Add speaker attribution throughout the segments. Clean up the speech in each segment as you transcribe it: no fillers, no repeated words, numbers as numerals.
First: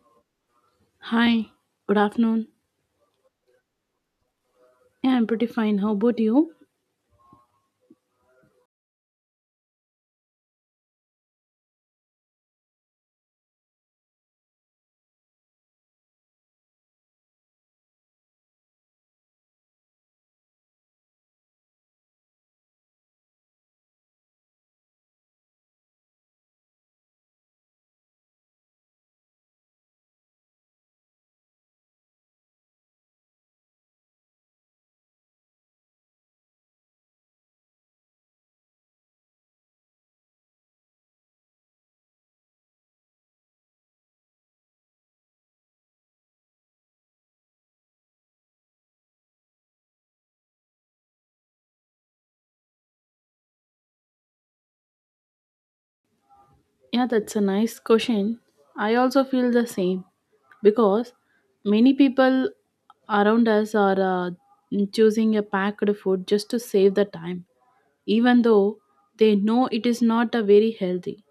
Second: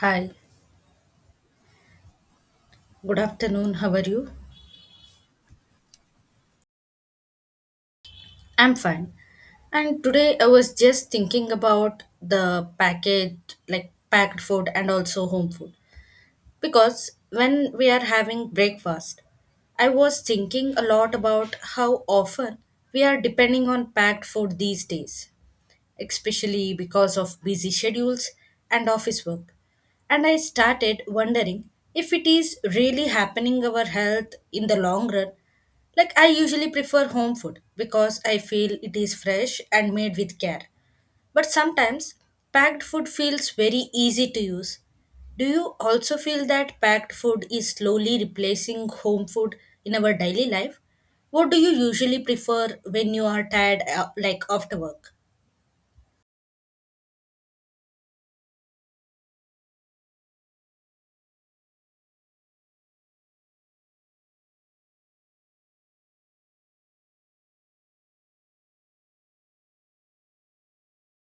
Speaker 1: Hi,
Speaker 2: Hi, good afternoon.
Speaker 1: good afternoon. How are you?
Speaker 2: Yeah, I'm pretty fine. How about you?
Speaker 1: I'm fine. And today I was just thinking about the packaged, like packed food and also home food. Because when we are having breakfast, I was thinking a lot about how often we are depending on packed food these days, especially because of busy schedules and office work. And I started wondering if it is really happening our health in the long run. Like, I usually prefer home food because I feel it is fresh and made with care. But sometimes packed food feels very easy to use. Do you also feel that packed food is slowly replacing home food in our daily life? What do you usually prefer when you are tired, like after work?
Speaker 2: Yeah, that's a nice question. I also feel the same because many people around us are choosing a packed food just to save the time, even though they know it is not a very healthy.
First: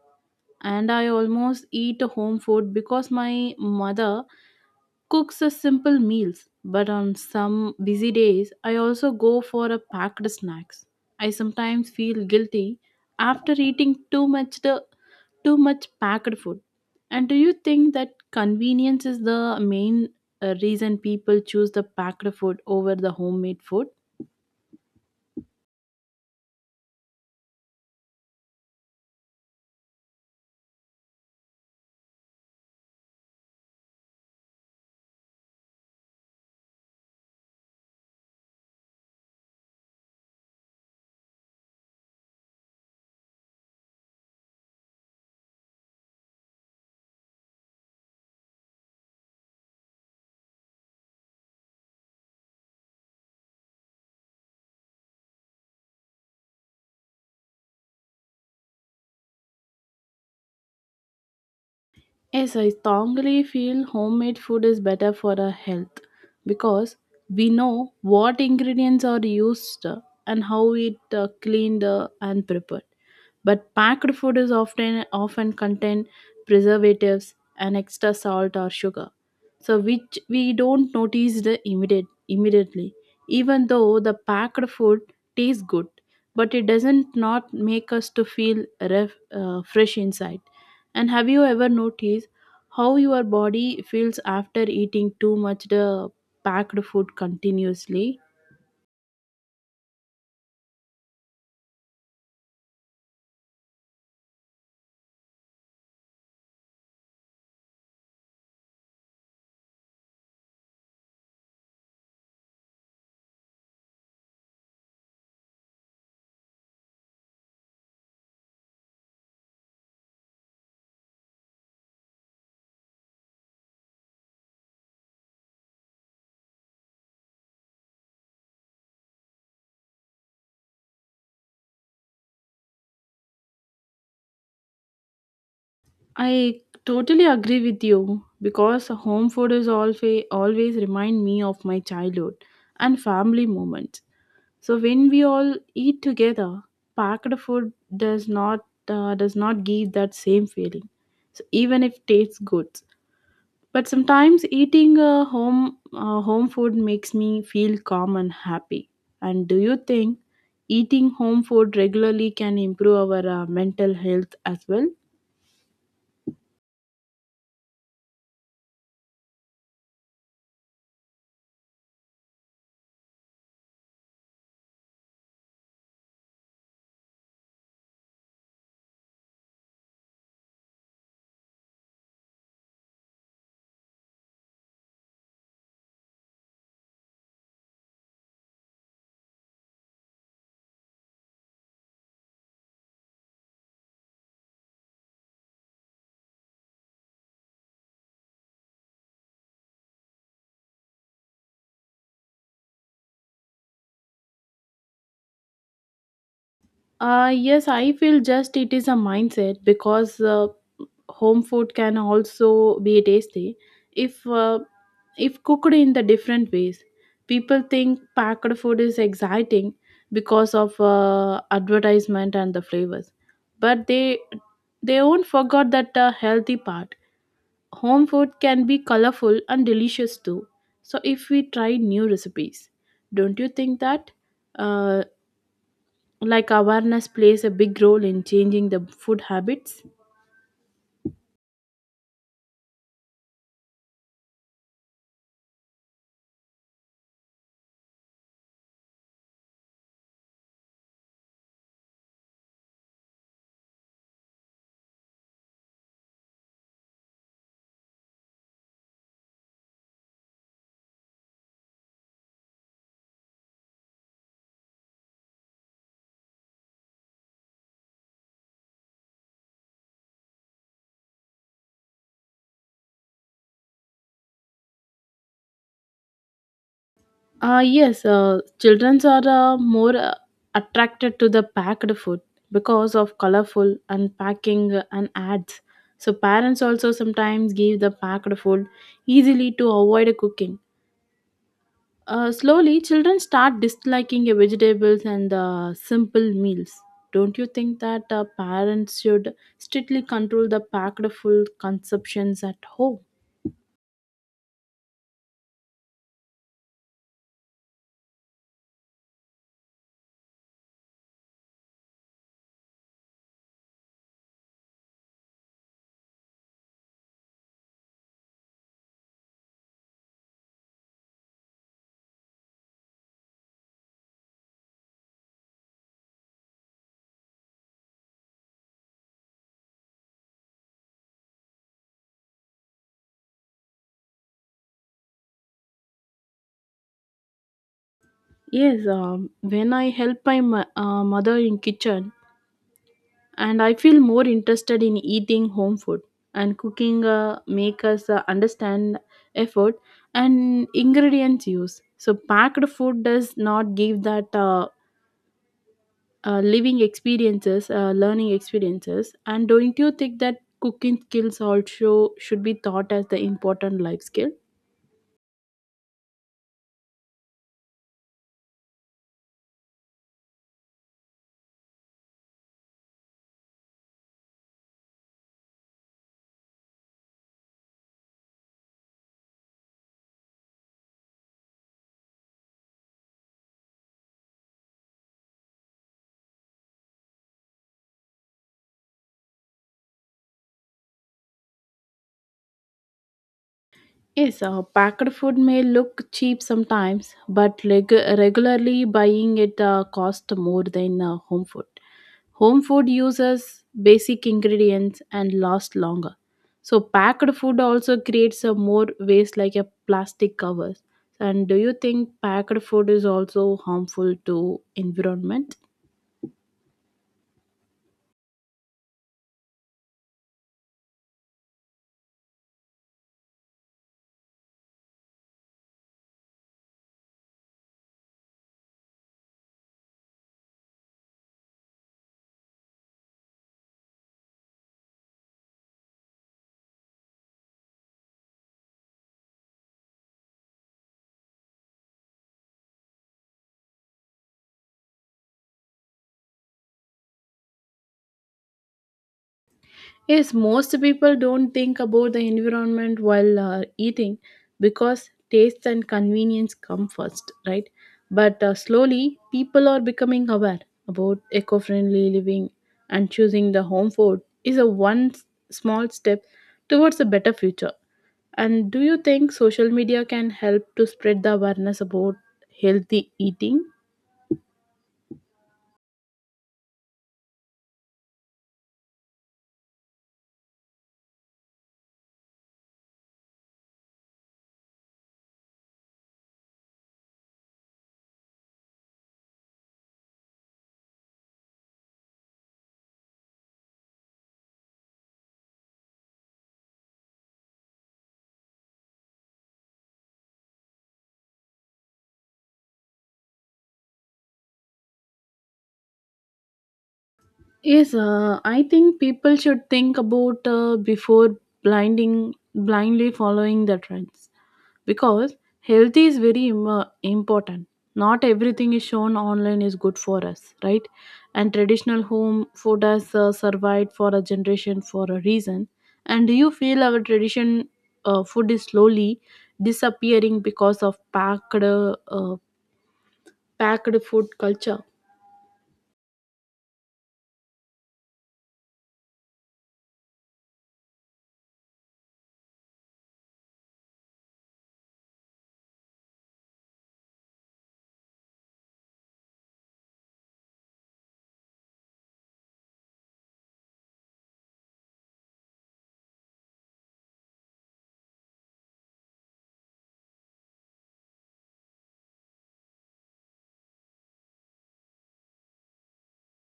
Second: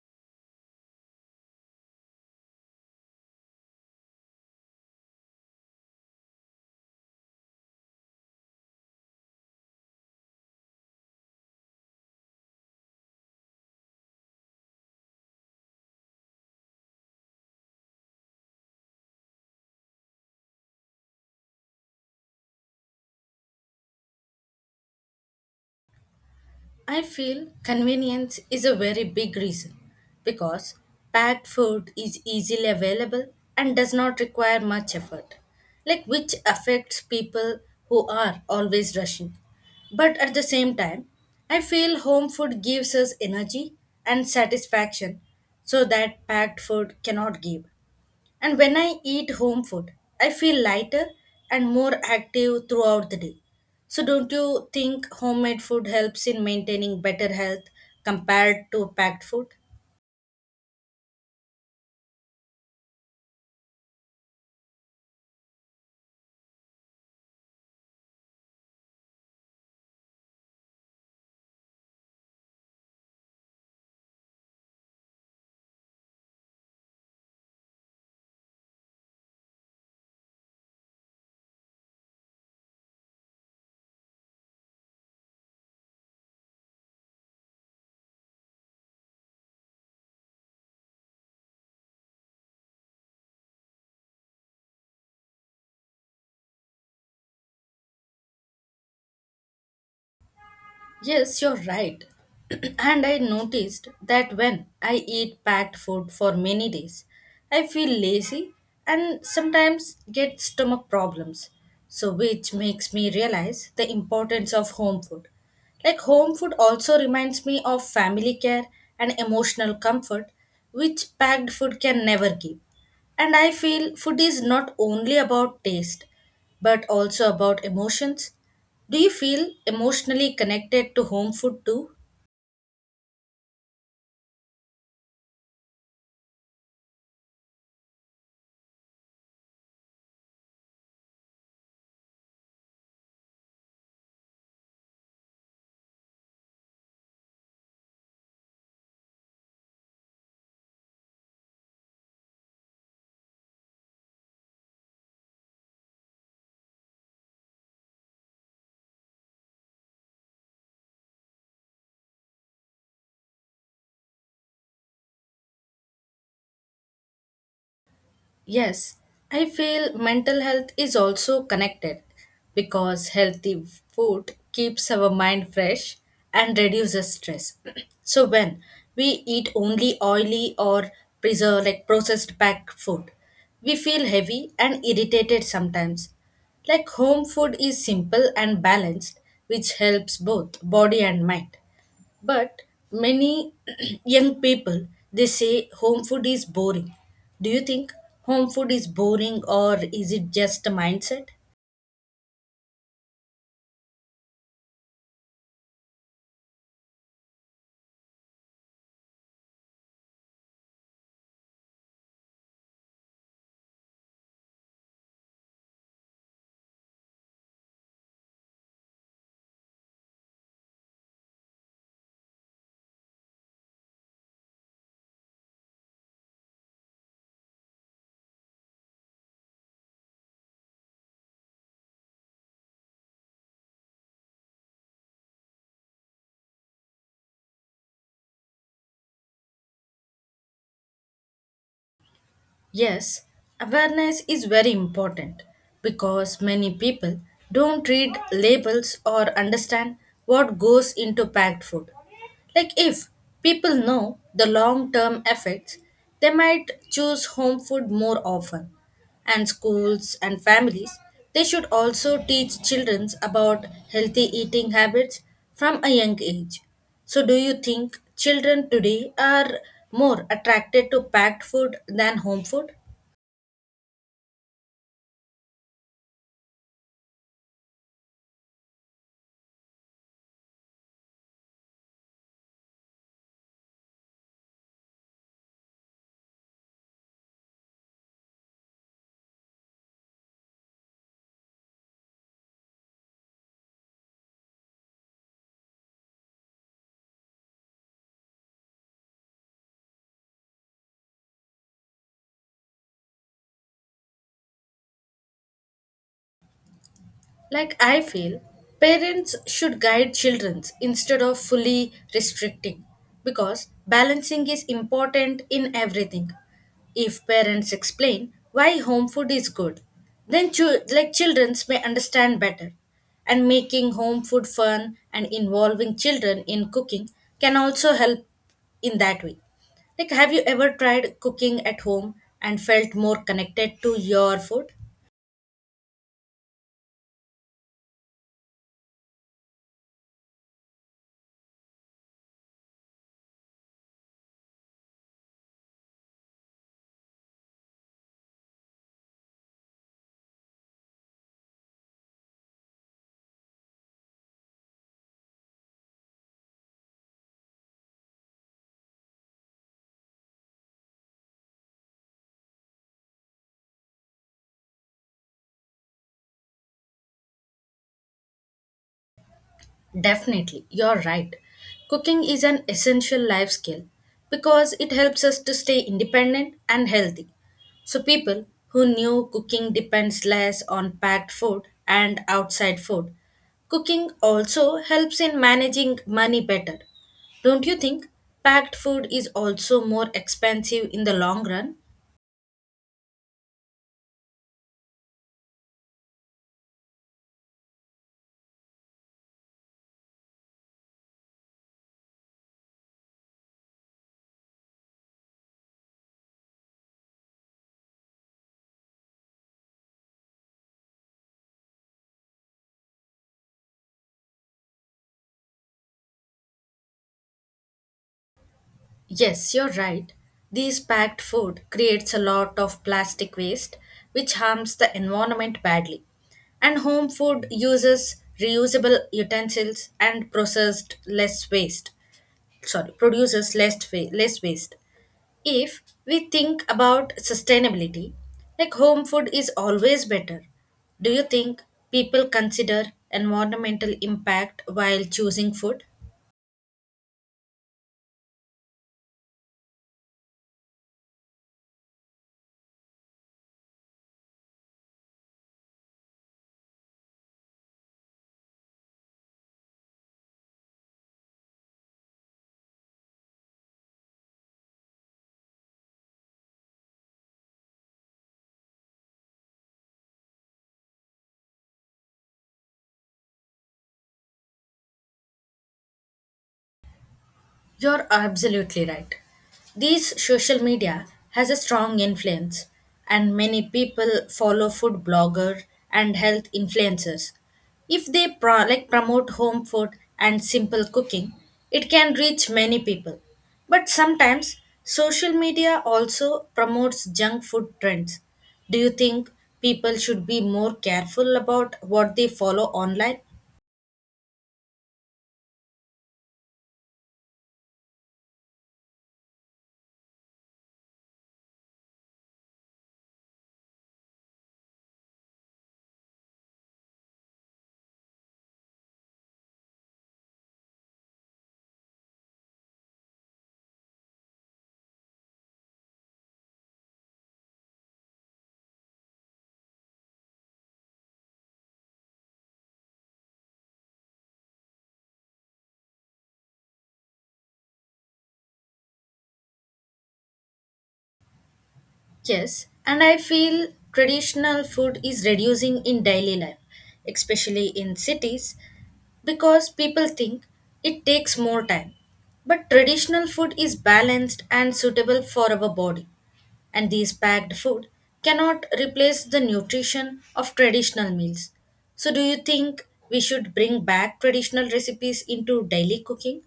Speaker 2: And I almost eat home food because my mother cooks a simple meals, but on some busy days, I also go for a packed snacks. I sometimes feel guilty after eating too much packed food. And do you think that convenience is the main reason people choose the packed food over the homemade food?
Speaker 1: I feel convenience is a very big reason because packed food is easily available and does not require much effort, like which affects people who are always rushing. But at the same time, I feel home food gives us energy and satisfaction so that packed food cannot give. And when I eat home food, I feel lighter and more active throughout the day. So, don't you think homemade food helps in maintaining better health compared to packed food?
Speaker 2: Yes, I strongly feel homemade food is better for our health because we know what ingredients are used, and how it cleaned and prepared. But packed food is often contain preservatives and extra salt or sugar, so which we don't notice the immediately. Even though the packed food tastes good, but it doesn't not make us to feel fresh inside. And have you ever noticed how your body feels after eating too much the packed food continuously?
Speaker 1: Yes, you're right. And I noticed that when I eat packed food for many days, I feel lazy and sometimes get stomach problems. So, which makes me realize the importance of home food. Like, home food also reminds me of family care and emotional comfort, which packed food can never give. And I feel food is not only about taste, but also about emotions. Do you feel emotionally connected to home food too?
Speaker 2: I totally agree with you because home food is always remind me of my childhood and family moments. So when we all eat together, packed food does not give that same feeling. So even if tastes good. But sometimes eating a home food makes me feel calm and happy. And do you think eating home food regularly can improve our mental health as well?
Speaker 1: Yes, I feel mental health is also connected because healthy food keeps our mind fresh and reduces stress. So when we eat only oily or preserved, like processed packed food, we feel heavy and irritated sometimes. Like, home food is simple and balanced, which helps both body and mind. But many young people, they say home food is boring. Do you think home food is boring, or is it just a mindset?
Speaker 2: Yes, I feel just it is a mindset because home food can also be tasty if uh, if cooked in the different ways. People think packed food is exciting because of advertisement and the flavors, but they won't forget that healthy part. Home food can be colorful and delicious too. So if we try new recipes, don't you think that? Uh, like awareness plays a big role in changing the food habits.
Speaker 1: Yes, awareness is very important because many people don't read labels or understand what goes into packed food. Like, if people know the long term effects, they might choose home food more often. And schools and families, they should also teach children about healthy eating habits from a young age. So do you think children today are more attracted to packed food than home food?
Speaker 2: Yes, children are more attracted to the packed food because of colorful and packing and ads. So parents also sometimes give the packed food easily to avoid cooking. Slowly children start disliking vegetables and simple meals. Don't you think that parents should strictly control the packed food consumptions at home?
Speaker 1: Like, I feel parents should guide children instead of fully restricting because balancing is important in everything. If parents explain why home food is good, then like children may understand better. And making home food fun and involving children in cooking can also help in that way. Like, have you ever tried cooking at home and felt more connected to your food?
Speaker 2: Yes, when I help my mother in kitchen, and I feel more interested in eating home food, and cooking make us understand effort and ingredients use. So packed food does not give that learning experiences. And don't you think that cooking skills also should be taught as the important life skill?
Speaker 1: Definitely, you're right. Cooking is an essential life skill because it helps us to stay independent and healthy. So, people who knew cooking depends less on packed food and outside food. Cooking also helps in managing money better. Don't you think packed food is also more expensive in the long run?
Speaker 2: Yes, packed food may look cheap sometimes, but regularly buying it costs more than home food. Home food uses basic ingredients and lasts longer. So packed food also creates a more waste like a plastic covers. And do you think packed food is also harmful to environment?
Speaker 1: Yes, you're right. These packed food creates a lot of plastic waste, which harms the environment badly. And home food uses reusable utensils and processed less waste. Sorry, produces less less waste. If we think about sustainability, like, home food is always better. Do you think people consider environmental impact while choosing food?
Speaker 2: Yes, most people don't think about the environment while eating because taste and convenience come first, right? But slowly, people are becoming aware about eco friendly living, and choosing the home food is a one small step towards a better future. And do you think social media can help to spread the awareness about healthy eating?
Speaker 1: You're absolutely right. These social media has a strong influence and many people follow food bloggers and health influencers. If they like promote home food and simple cooking, it can reach many people. But sometimes social media also promotes junk food trends. Do you think people should be more careful about what they follow online?
Speaker 2: Yes, I think people should think about before blinding blindly following the trends because health is very important. Not everything is shown online is good for us, right? And traditional home food has survived for a generation for a reason. And do you feel our tradition food is slowly disappearing because of packed food culture?
Speaker 1: Yes, and I feel traditional food is reducing in daily life, especially in cities, because people think it takes more time. But traditional food is balanced and suitable for our body, and these packed food cannot replace the nutrition of traditional meals. So, do you think we should bring back traditional recipes into daily cooking?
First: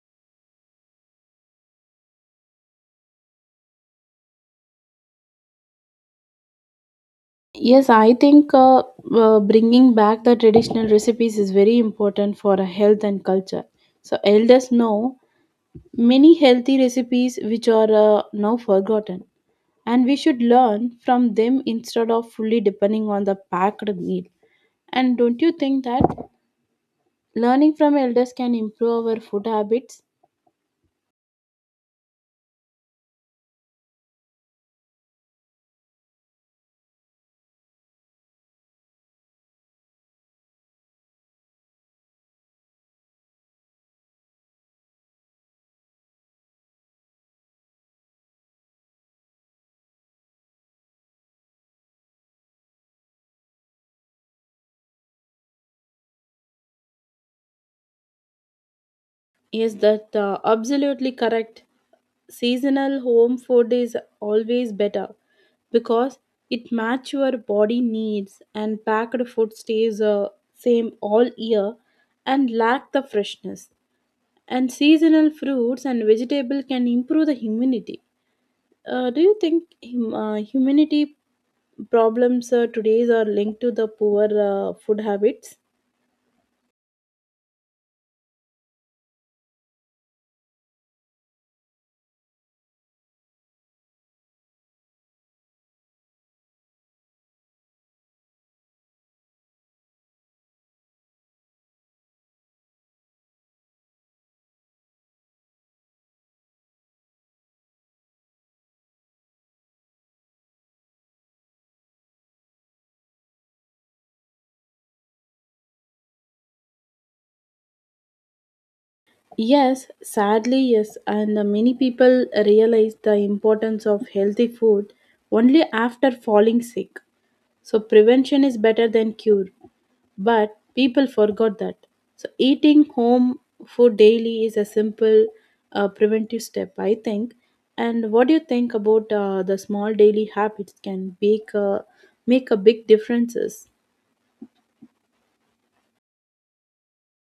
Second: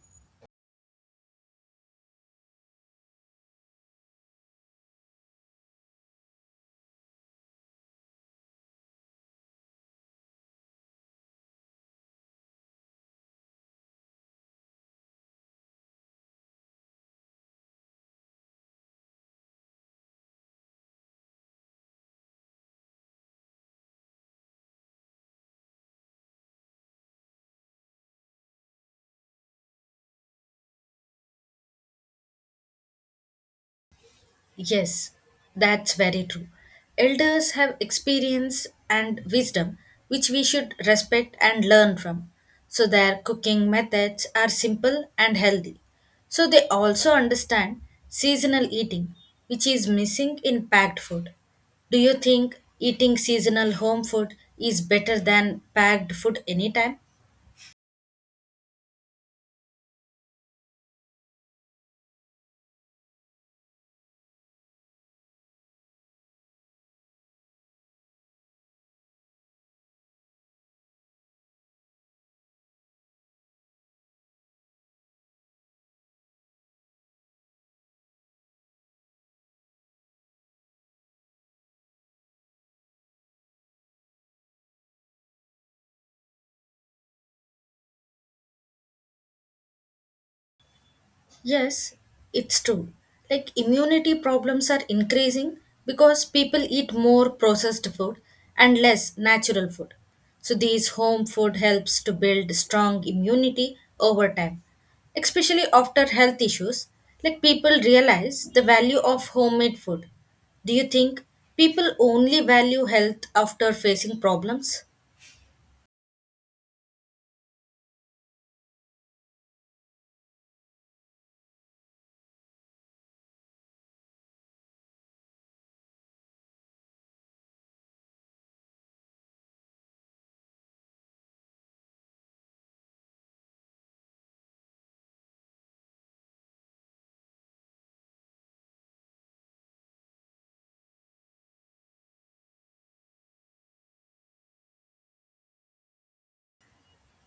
Speaker 2: Yes, I think bringing back the traditional recipes is very important for a health and culture. So elders know many healthy recipes which are now forgotten, and we should learn from them instead of fully depending on the packed meal. And don't you think that learning from elders can improve our food habits?
Speaker 1: Yes, that's very true. Elders have experience and wisdom which we should respect and learn from. So, their cooking methods are simple and healthy. So, they also understand seasonal eating, which is missing in packed food. Do you think eating seasonal home food is better than packed food anytime?
Speaker 2: Yes, that absolutely correct. Seasonal home food is always better because it match your body needs, and packed food stays same all year and lack the freshness. And seasonal fruits and vegetable can improve the immunity. Do you think immunity problems today are linked to the poor food habits?
Speaker 1: Yes, it's true. Like, immunity problems are increasing because people eat more processed food and less natural food. So these home food helps to build strong immunity over time. Especially after health issues, like, people realize the value of homemade food. Do you think people only value health after facing problems?
Speaker 2: Yes, sadly, yes, and many people realize the importance of healthy food only after falling sick. So, prevention is better than cure, but people forgot that. So, eating home food daily is a simple preventive step, I think. And what do you think about the small daily habits can make a big differences?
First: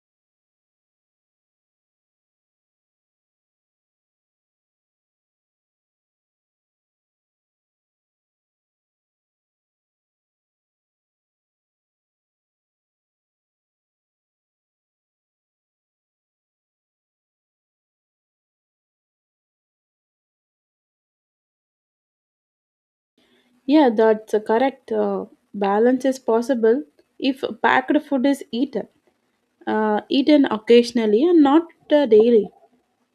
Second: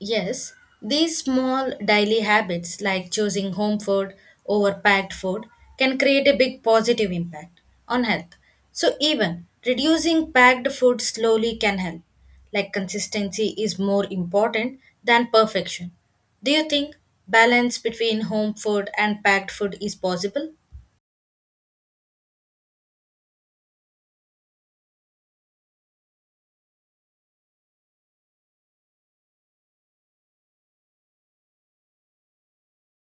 Speaker 1: Yes, these small daily habits like choosing home food over packed food can create a big positive impact on health. So, even reducing packed food slowly can help. Like, consistency is more important than perfection. Do you think balance between home food and packed food is possible?
Speaker 2: Yeah, that's a correct. Balance is possible if packed food is eaten occasionally and not daily.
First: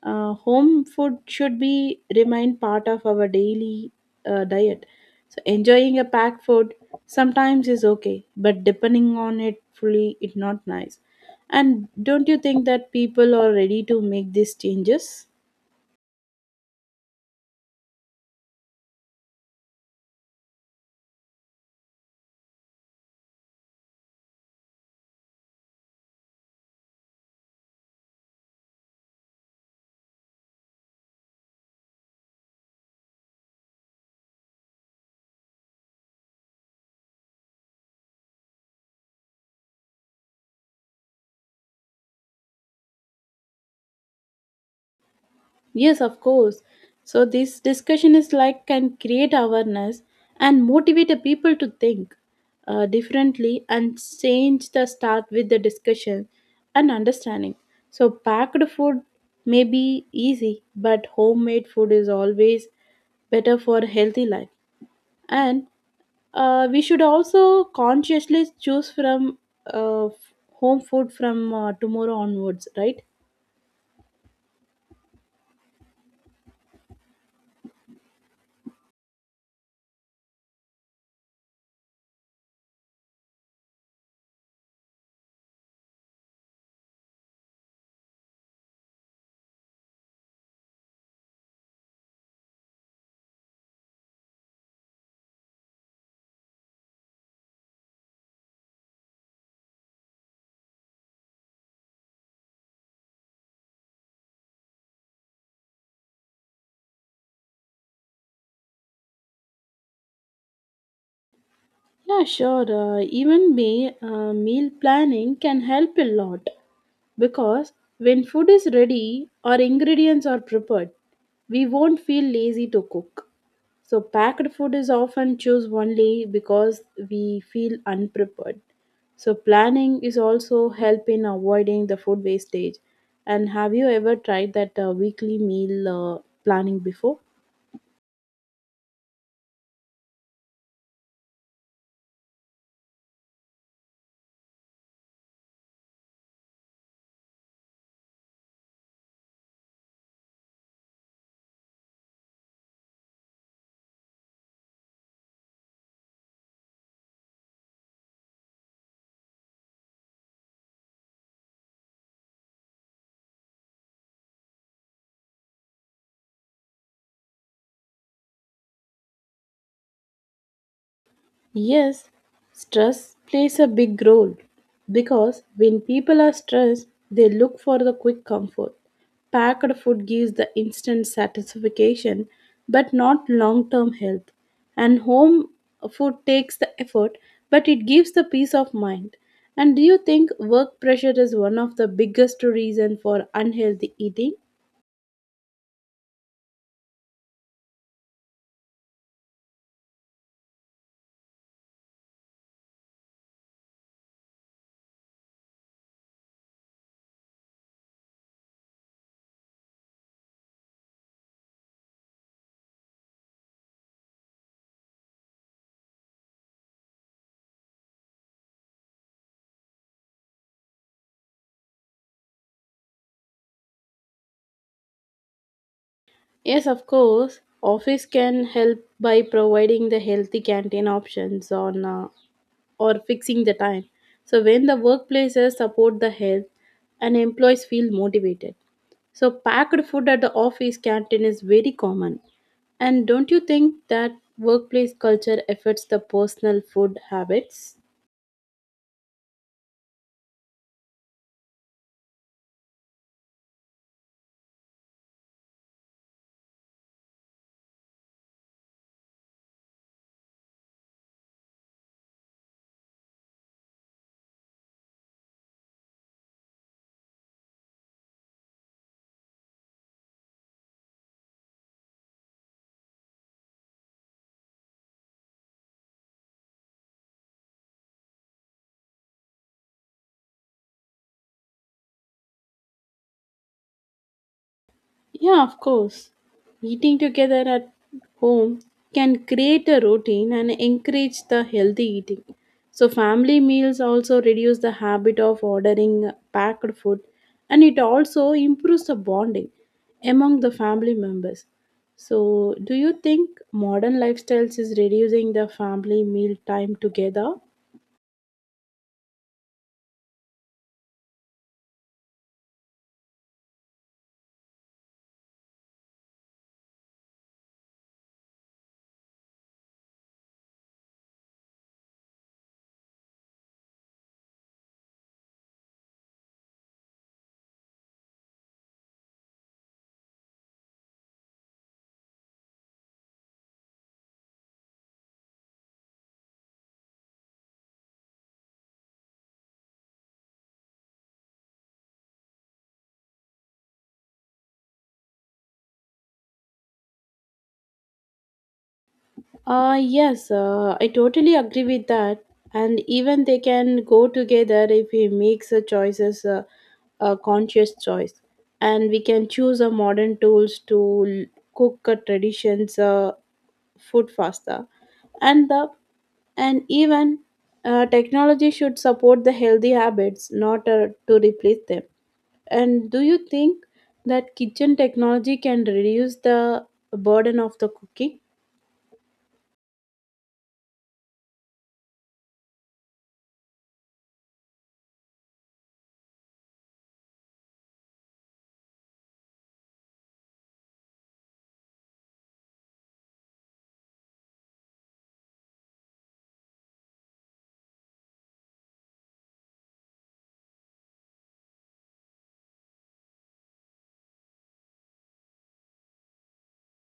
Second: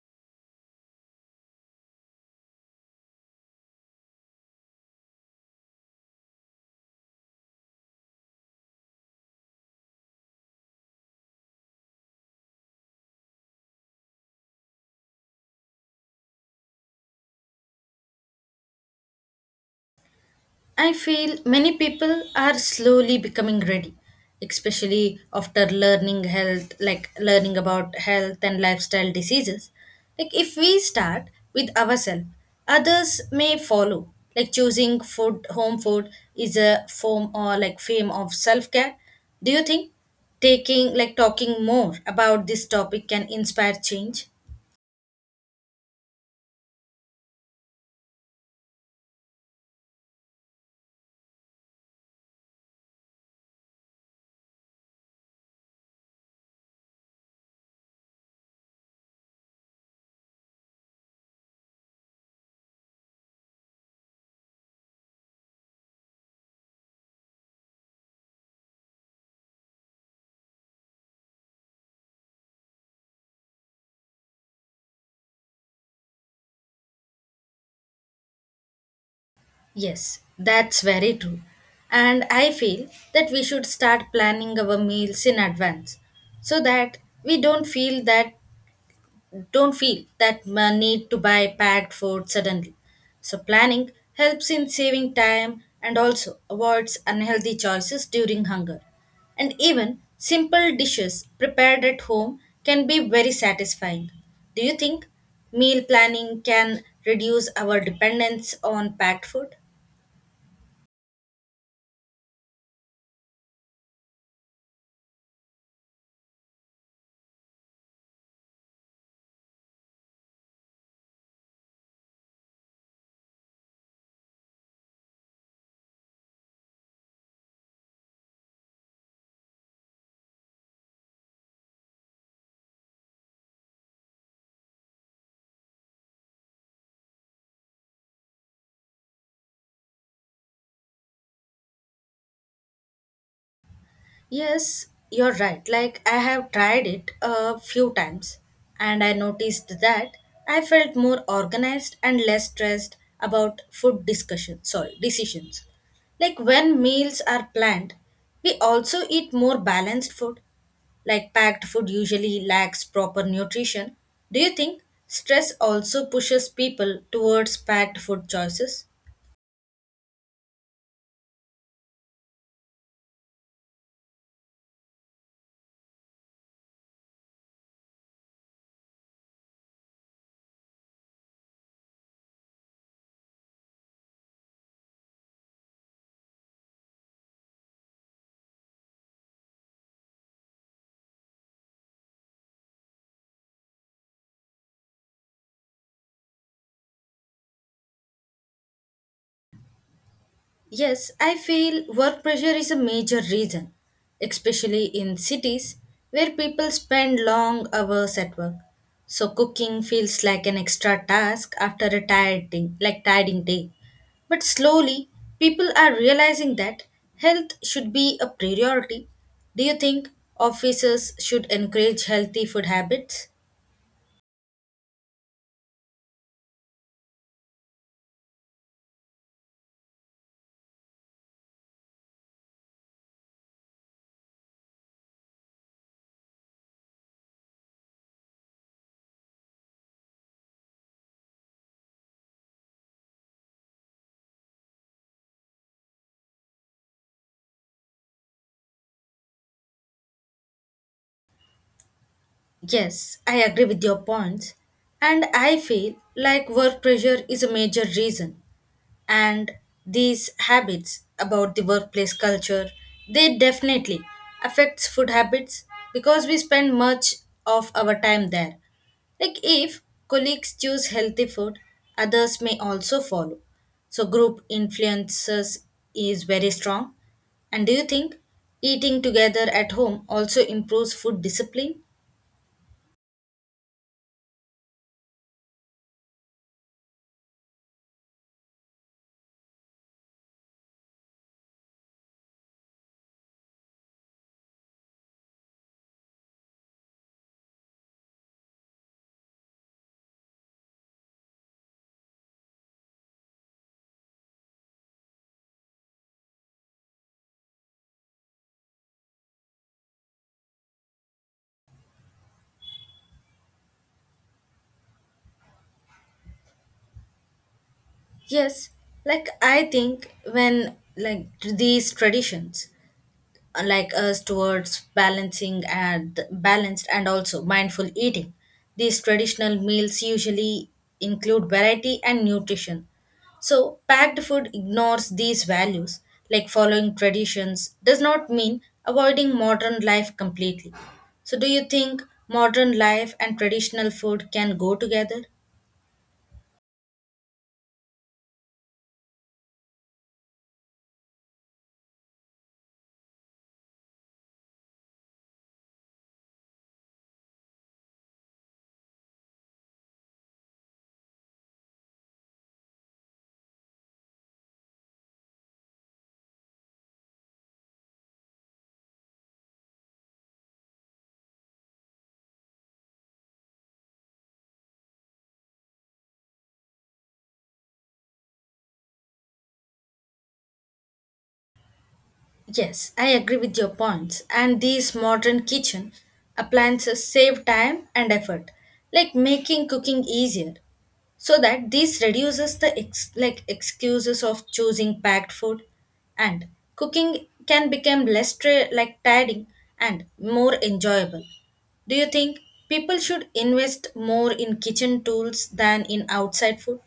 Speaker 2: Home food should be remain part of our daily diet. So enjoying a packed food sometimes is okay, but depending on it fully, it's not nice. And don't you think that people are ready to make these changes?
Speaker 1: I feel many people are slowly becoming ready, especially after learning health, like learning about health and lifestyle diseases. Like, if we start with ourselves, others may follow. Like, choosing food, home food is a form, or like fame of self care. Do you think taking, like, talking more about this topic can inspire change?
Speaker 2: Yes, of course. So this discussion is like can create awareness and motivate the people to think differently, and change the start with the discussion and understanding. So packed food may be easy, but homemade food is always better for healthy life. And we should also consciously choose from uh, f- home food from tomorrow onwards, right?
Speaker 1: Yes, that's very true. And I feel that we should start planning our meals in advance so that we don't feel that need to buy packed food suddenly. So planning helps in saving time and also avoids unhealthy choices during hunger. And even simple dishes prepared at home can be very satisfying. Do you think meal planning can reduce our dependence on packed food?
Speaker 2: Yeah, sure. Even meal planning can help a lot because when food is ready or ingredients are prepared, we won't feel lazy to cook. So, packed food is often choose only because we feel unprepared. So, planning is also help in avoiding the food wastage. And have you ever tried that weekly meal planning before?
Speaker 1: Yes, you're right. Like, I have tried it a few times and I noticed that I felt more organized and less stressed about decisions. Like, when meals are planned, we also eat more balanced food. Like, packed food usually lacks proper nutrition. Do you think stress also pushes people towards packed food choices?
Speaker 2: Yes, stress plays a big role because when people are stressed, they look for the quick comfort. Packed food gives the instant satisfaction but not long term health. And home food takes the effort but it gives the peace of mind. And do you think work pressure is one of the biggest reason for unhealthy eating?
Speaker 1: Yes, I feel work pressure is a major reason, especially in cities where people spend long hours at work. So cooking feels like an extra task after a tired day, like tiring day. But slowly, people are realizing that health should be a priority. Do you think offices should encourage healthy food habits?
Speaker 2: Yes, of course. Office can help by providing the healthy canteen options on or fixing the time. So, when the workplaces support the health and employees feel motivated. So, packed food at the office canteen is very common. And don't you think that workplace culture affects the personal food habits?
Speaker 1: Yes, I agree with your points, and I feel like work pressure is a major reason. And these habits about the workplace culture, they definitely affects food habits because we spend much of our time there. Like, if colleagues choose healthy food, others may also follow. So group influences is very strong. And do you think eating together at home also improves food discipline?
Speaker 2: Yeah, of course. Eating together at home can create a routine and encourage the healthy eating. So, family meals also reduce the habit of ordering packed food, and it also improves the bonding among the family members. So, do you think modern lifestyles is reducing the family meal time together?
Speaker 1: Yes, like, I think when, like, these traditions like us towards balancing and balanced and also mindful eating, these traditional meals usually include variety and nutrition. So packed food ignores these values. Like, following traditions does not mean avoiding modern life completely. So do you think modern life and traditional food can go together?
Speaker 2: Yes, I totally agree with that. And even they can go together if he makes a conscious choice. And we can choose a modern tools to cook a traditions food faster. And the and even technology should support the healthy habits, not to replace them. And do you think that kitchen technology can reduce the burden of the cooking?
Speaker 1: Yes, I agree with your points. And these modern kitchen appliances save time and effort, like making cooking easier. So that this reduces the like excuses of choosing packed food, and cooking can become less like tiring and more enjoyable. Do you think people should invest more in kitchen tools than in outside food?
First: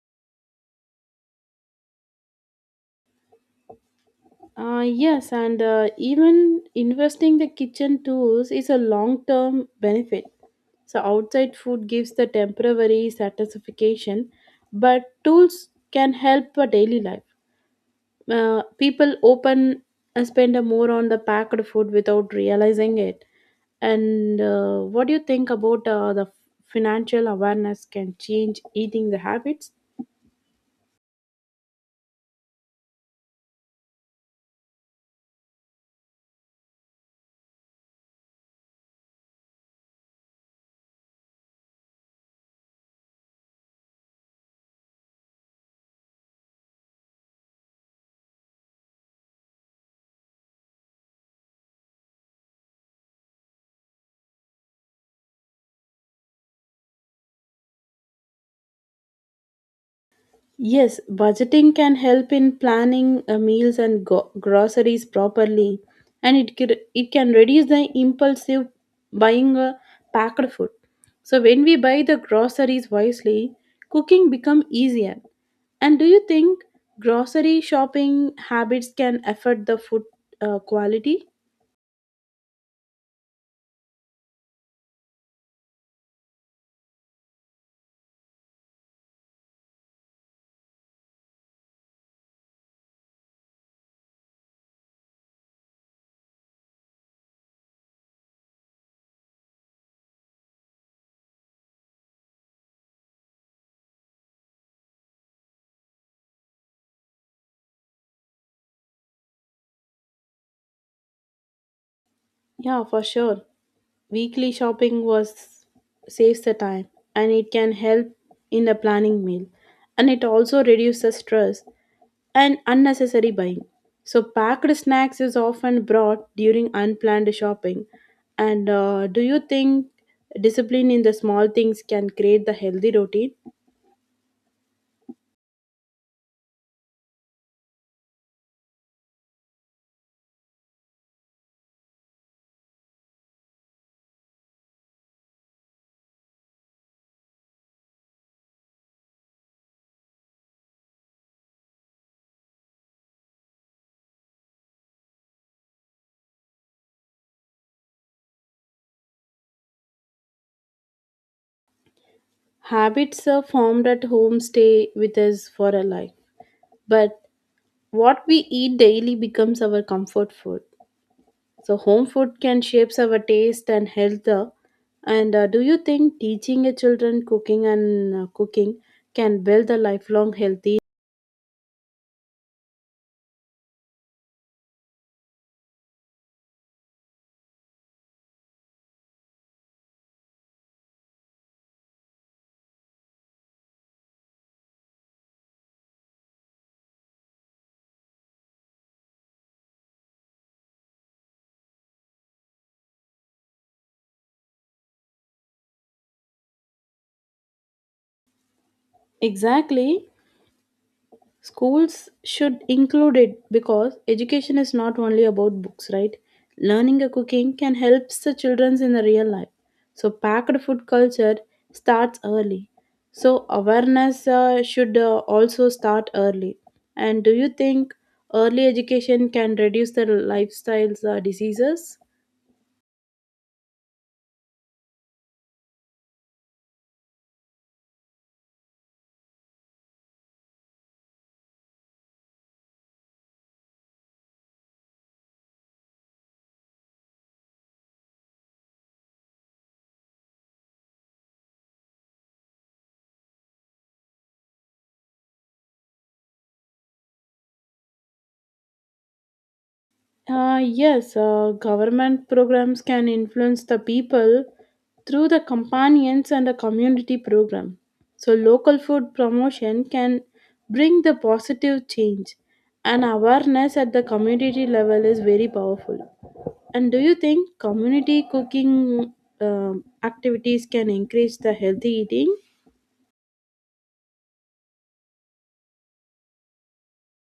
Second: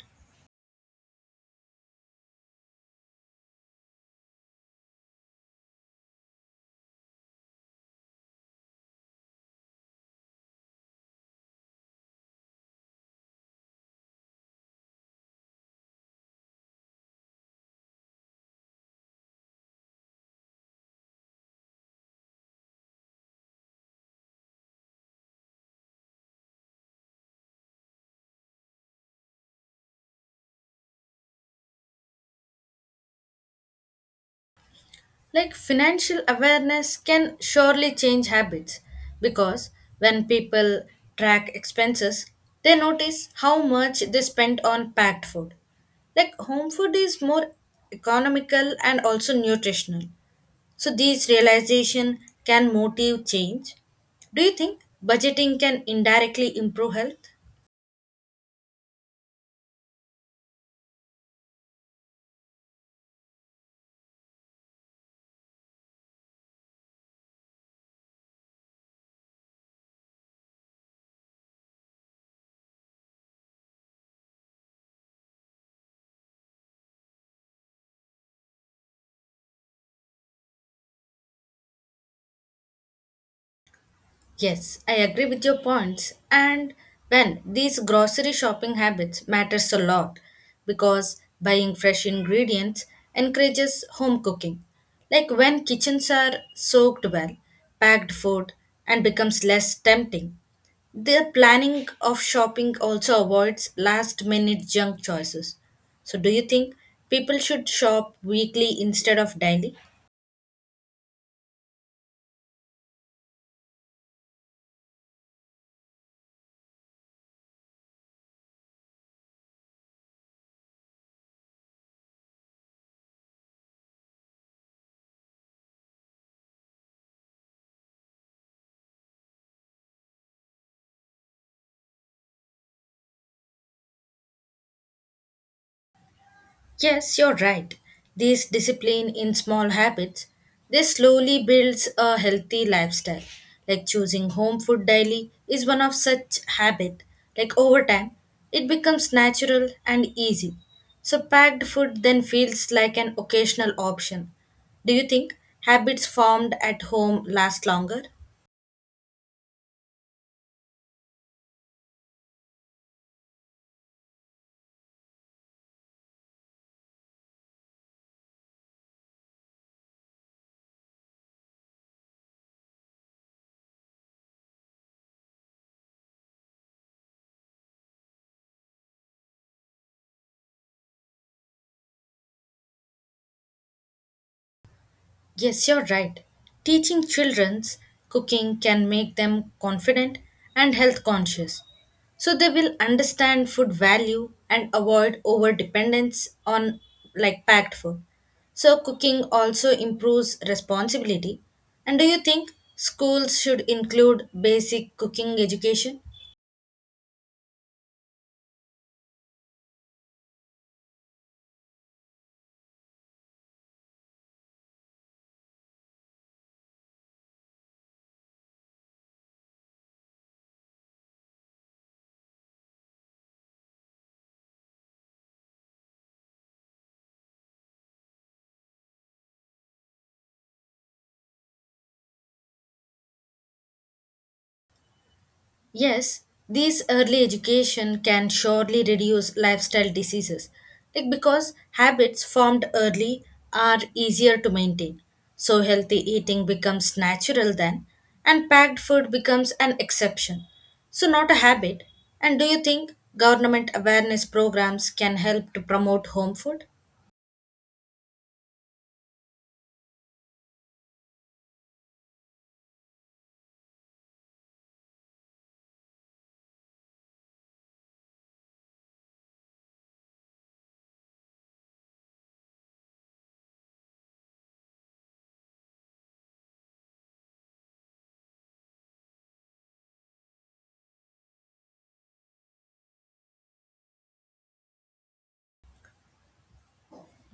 Speaker 2: Yes, and even investing the kitchen tools is a long-term benefit. So outside food gives the temporary satisfaction, but tools can help for daily life. People open and spend a more on the packed food without realizing it. And what do you think about the financial awareness can change eating the habits?
Speaker 1: Like, financial awareness can surely change habits because when people track expenses, they notice how much they spent on packed food. Like, home food is more economical and also nutritional. So these realization can motive change. Do you think budgeting can indirectly improve health?
Speaker 2: Yes, budgeting can help in planning meals and groceries properly, and it can reduce the impulsive buying a packed food. So when we buy the groceries wisely, cooking become easier. And do you think grocery shopping habits can affect the food quality?
Speaker 1: Yes, I agree with your points. And when these grocery shopping habits matters a lot because buying fresh ingredients encourages home cooking. Like, when kitchens are soaked well, packed food and becomes less tempting. The planning of shopping also avoids last minute junk choices. So do you think people should shop weekly instead of daily?
Speaker 2: Yeah, for sure. Weekly shopping was saves the time, and it can help in the planning meal, and it also reduces stress and unnecessary buying. So packed snacks is often brought during unplanned shopping. And do you think discipline in the small things can create the healthy routine?
Speaker 1: Yes, you're right. These discipline in small habits, they slowly builds a healthy lifestyle. Like, choosing home food daily is one of such habit. Like, over time, it becomes natural and easy. So packed food then feels like an occasional option. Do you think habits formed at home last longer?
Speaker 2: Habits are formed at home stay with us for a life. But what we eat daily becomes our comfort food. So home food can shapes our taste and health. And do you think teaching your children cooking can build a lifelong healthy?
Speaker 1: Yes, you're right. Teaching children's cooking can make them confident and health conscious. So they will understand food value and avoid over dependence on like packed food. So cooking also improves responsibility. And do you think schools should include basic cooking education?
Speaker 2: Exactly. Schools should include it because education is not only about books, right? Learning a cooking can help the children in the real life. So packed food culture starts early. So awareness should also start early. And do you think early education can reduce the lifestyles diseases?
Speaker 1: Yes, these early education can surely reduce lifestyle diseases, like because habits formed early are easier to maintain. So healthy eating becomes natural then, and packed food becomes an exception. So not a habit. And do you think government awareness programs can help to promote home food?
Speaker 2: Yes, government programs can influence the people through the companions and the community program. So, local food promotion can bring the positive change, and awareness at the community level is very powerful. And do you think community cooking activities can increase the healthy eating?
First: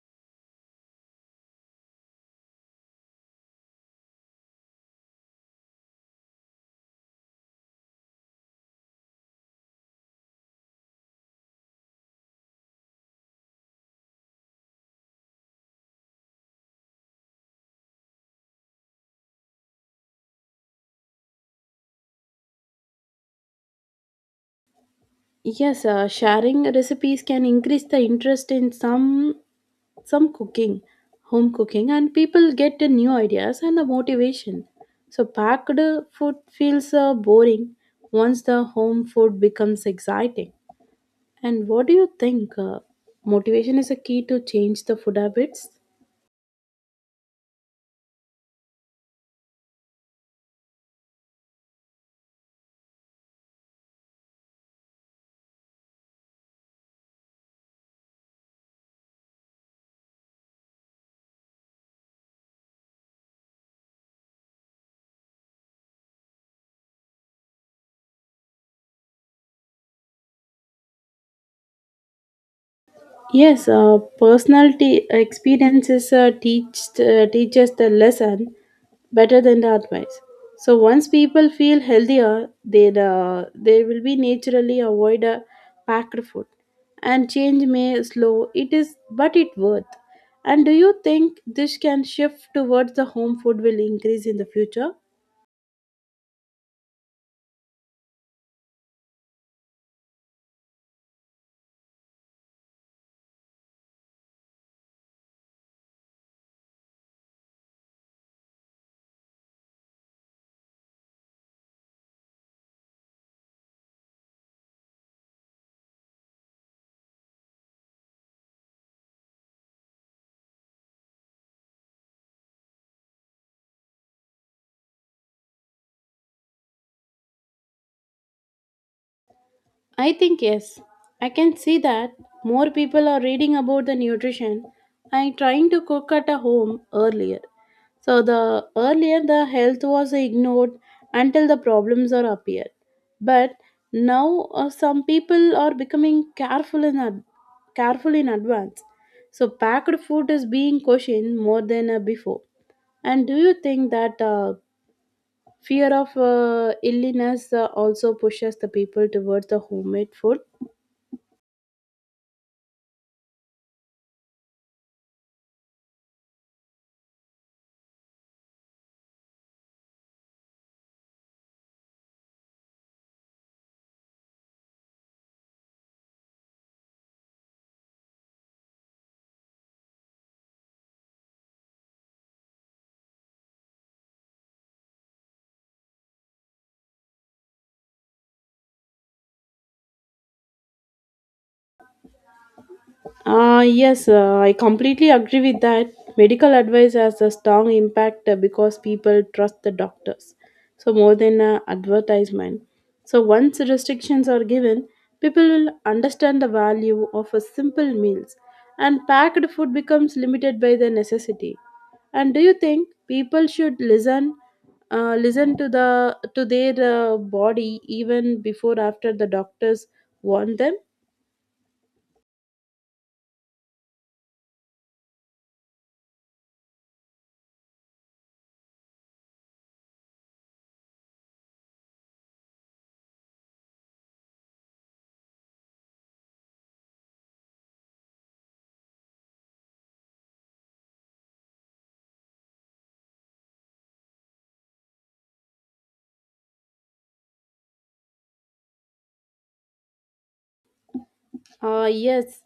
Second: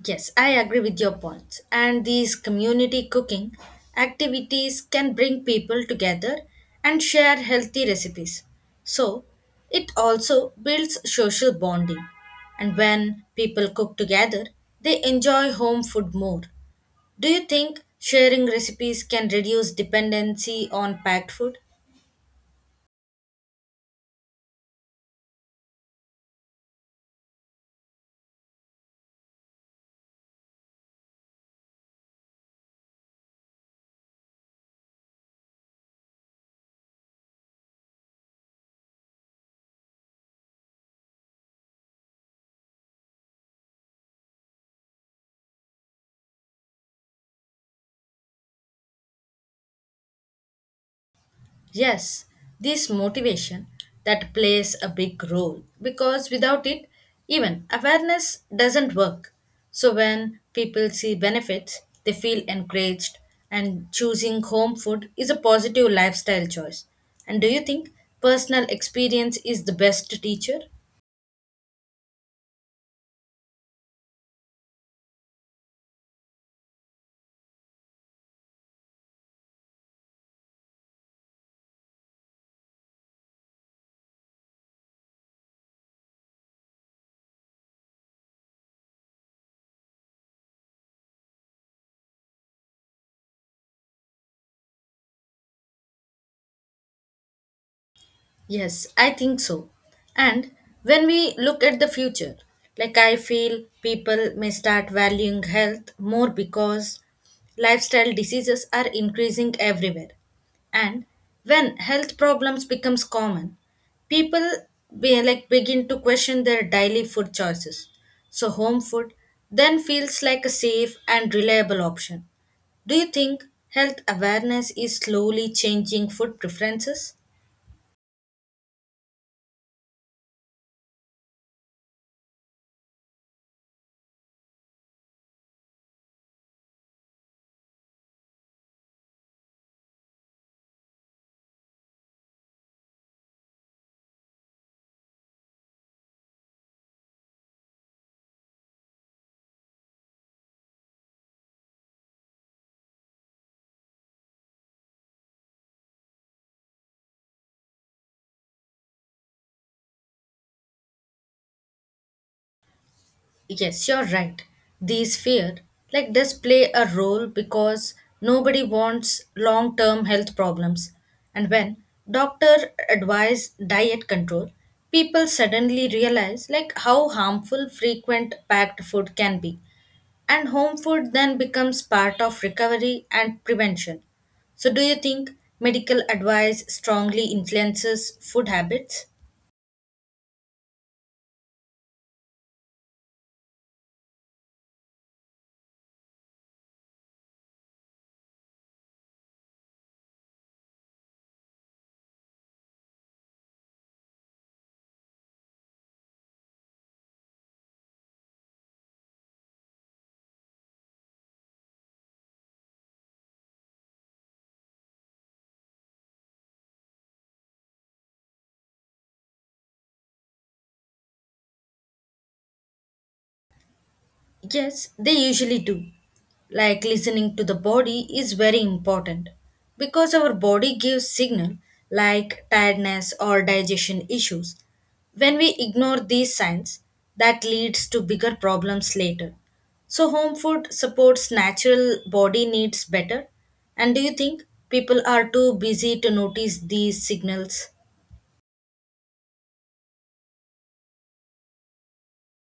Speaker 1: Yes, I agree with your points. And these community cooking activities can bring people together and share healthy recipes. So, it also builds social bonding. And when people cook together, they enjoy home food more. Do you think sharing recipes can reduce dependency on packed food?
Speaker 2: Yes, sharing recipes can increase the interest in some cooking, home cooking, and people get the new ideas and the motivation. So, packed food feels boring once the home food becomes exciting. And what do you think? Motivation is a key to change the food habits?
Speaker 1: Yes, this motivation that plays a big role because without it, even awareness doesn't work. So when people see benefits, they feel encouraged, and choosing home food is a positive lifestyle choice. And do you think personal experience is the best teacher?
Speaker 2: Yes, personality experiences teaches the lesson better than the advice. So once people feel healthier, they will be naturally avoid a packed food, and change may slow. It is, but it worth. And do you think this can shift towards the home food will increase in the future?
Speaker 1: Yes, I think so. And when we look at the future, like, I feel people may start valuing health more because lifestyle diseases are increasing everywhere. And when health problems becomes common, people be like begin to question their daily food choices. So home food then feels like a safe and reliable option. Do you think health awareness is slowly changing food preferences?
Speaker 2: I think yes. I can see that more people are reading about the nutrition and trying to cook at a home earlier. So the earlier the health was ignored until the problems are appeared. But now some people are becoming careful in advance. So packed food is being cautioned more than before. And do you think that fear of illness also pushes the people towards the homemade food?
Speaker 1: Yes, you're right. These fear like this play a role because nobody wants long-term health problems. And when doctor advise diet control, people suddenly realize like how harmful frequent packed food can be. And home food then becomes part of recovery and prevention. So do you think medical advice strongly influences food habits?
Speaker 2: Yes, I completely agree with that. Medical advice has a strong impact because people trust the doctors. So, more than an advertisement. So, once restrictions are given, people will understand the value of a simple meals, and packed food becomes limited by the necessity. And do you think people should listen to their body even before after the doctors warn them?
Speaker 1: Yes, they usually do. Like, listening to the body is very important because our body gives signal like tiredness or digestion issues. When we ignore these signs, that leads to bigger problems later. So home food supports natural body needs better. And do you think people are too busy to notice these signals?
Speaker 2: Yes,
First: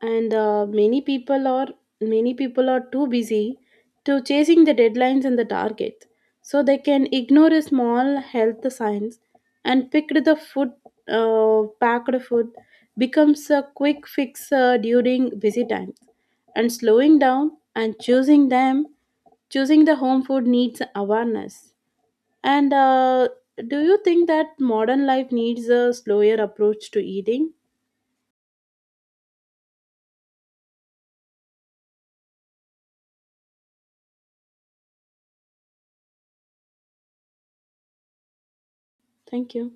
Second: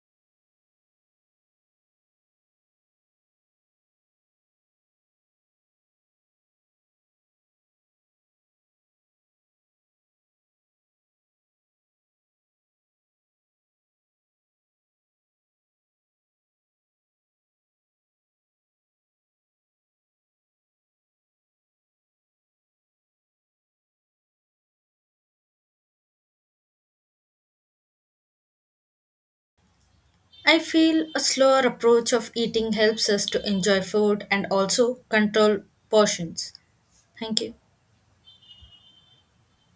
Speaker 2: and many people are too busy to chasing the deadlines and the targets, so they can ignore a small health signs and pick the food packed food becomes a quick fix during busy times, and slowing down and choosing the home food needs awareness. And do you think that modern life needs a slower approach to eating?
Speaker 1: I feel a slower approach of eating helps us to enjoy food and also control portions. Thank you.
Speaker 2: Thank you.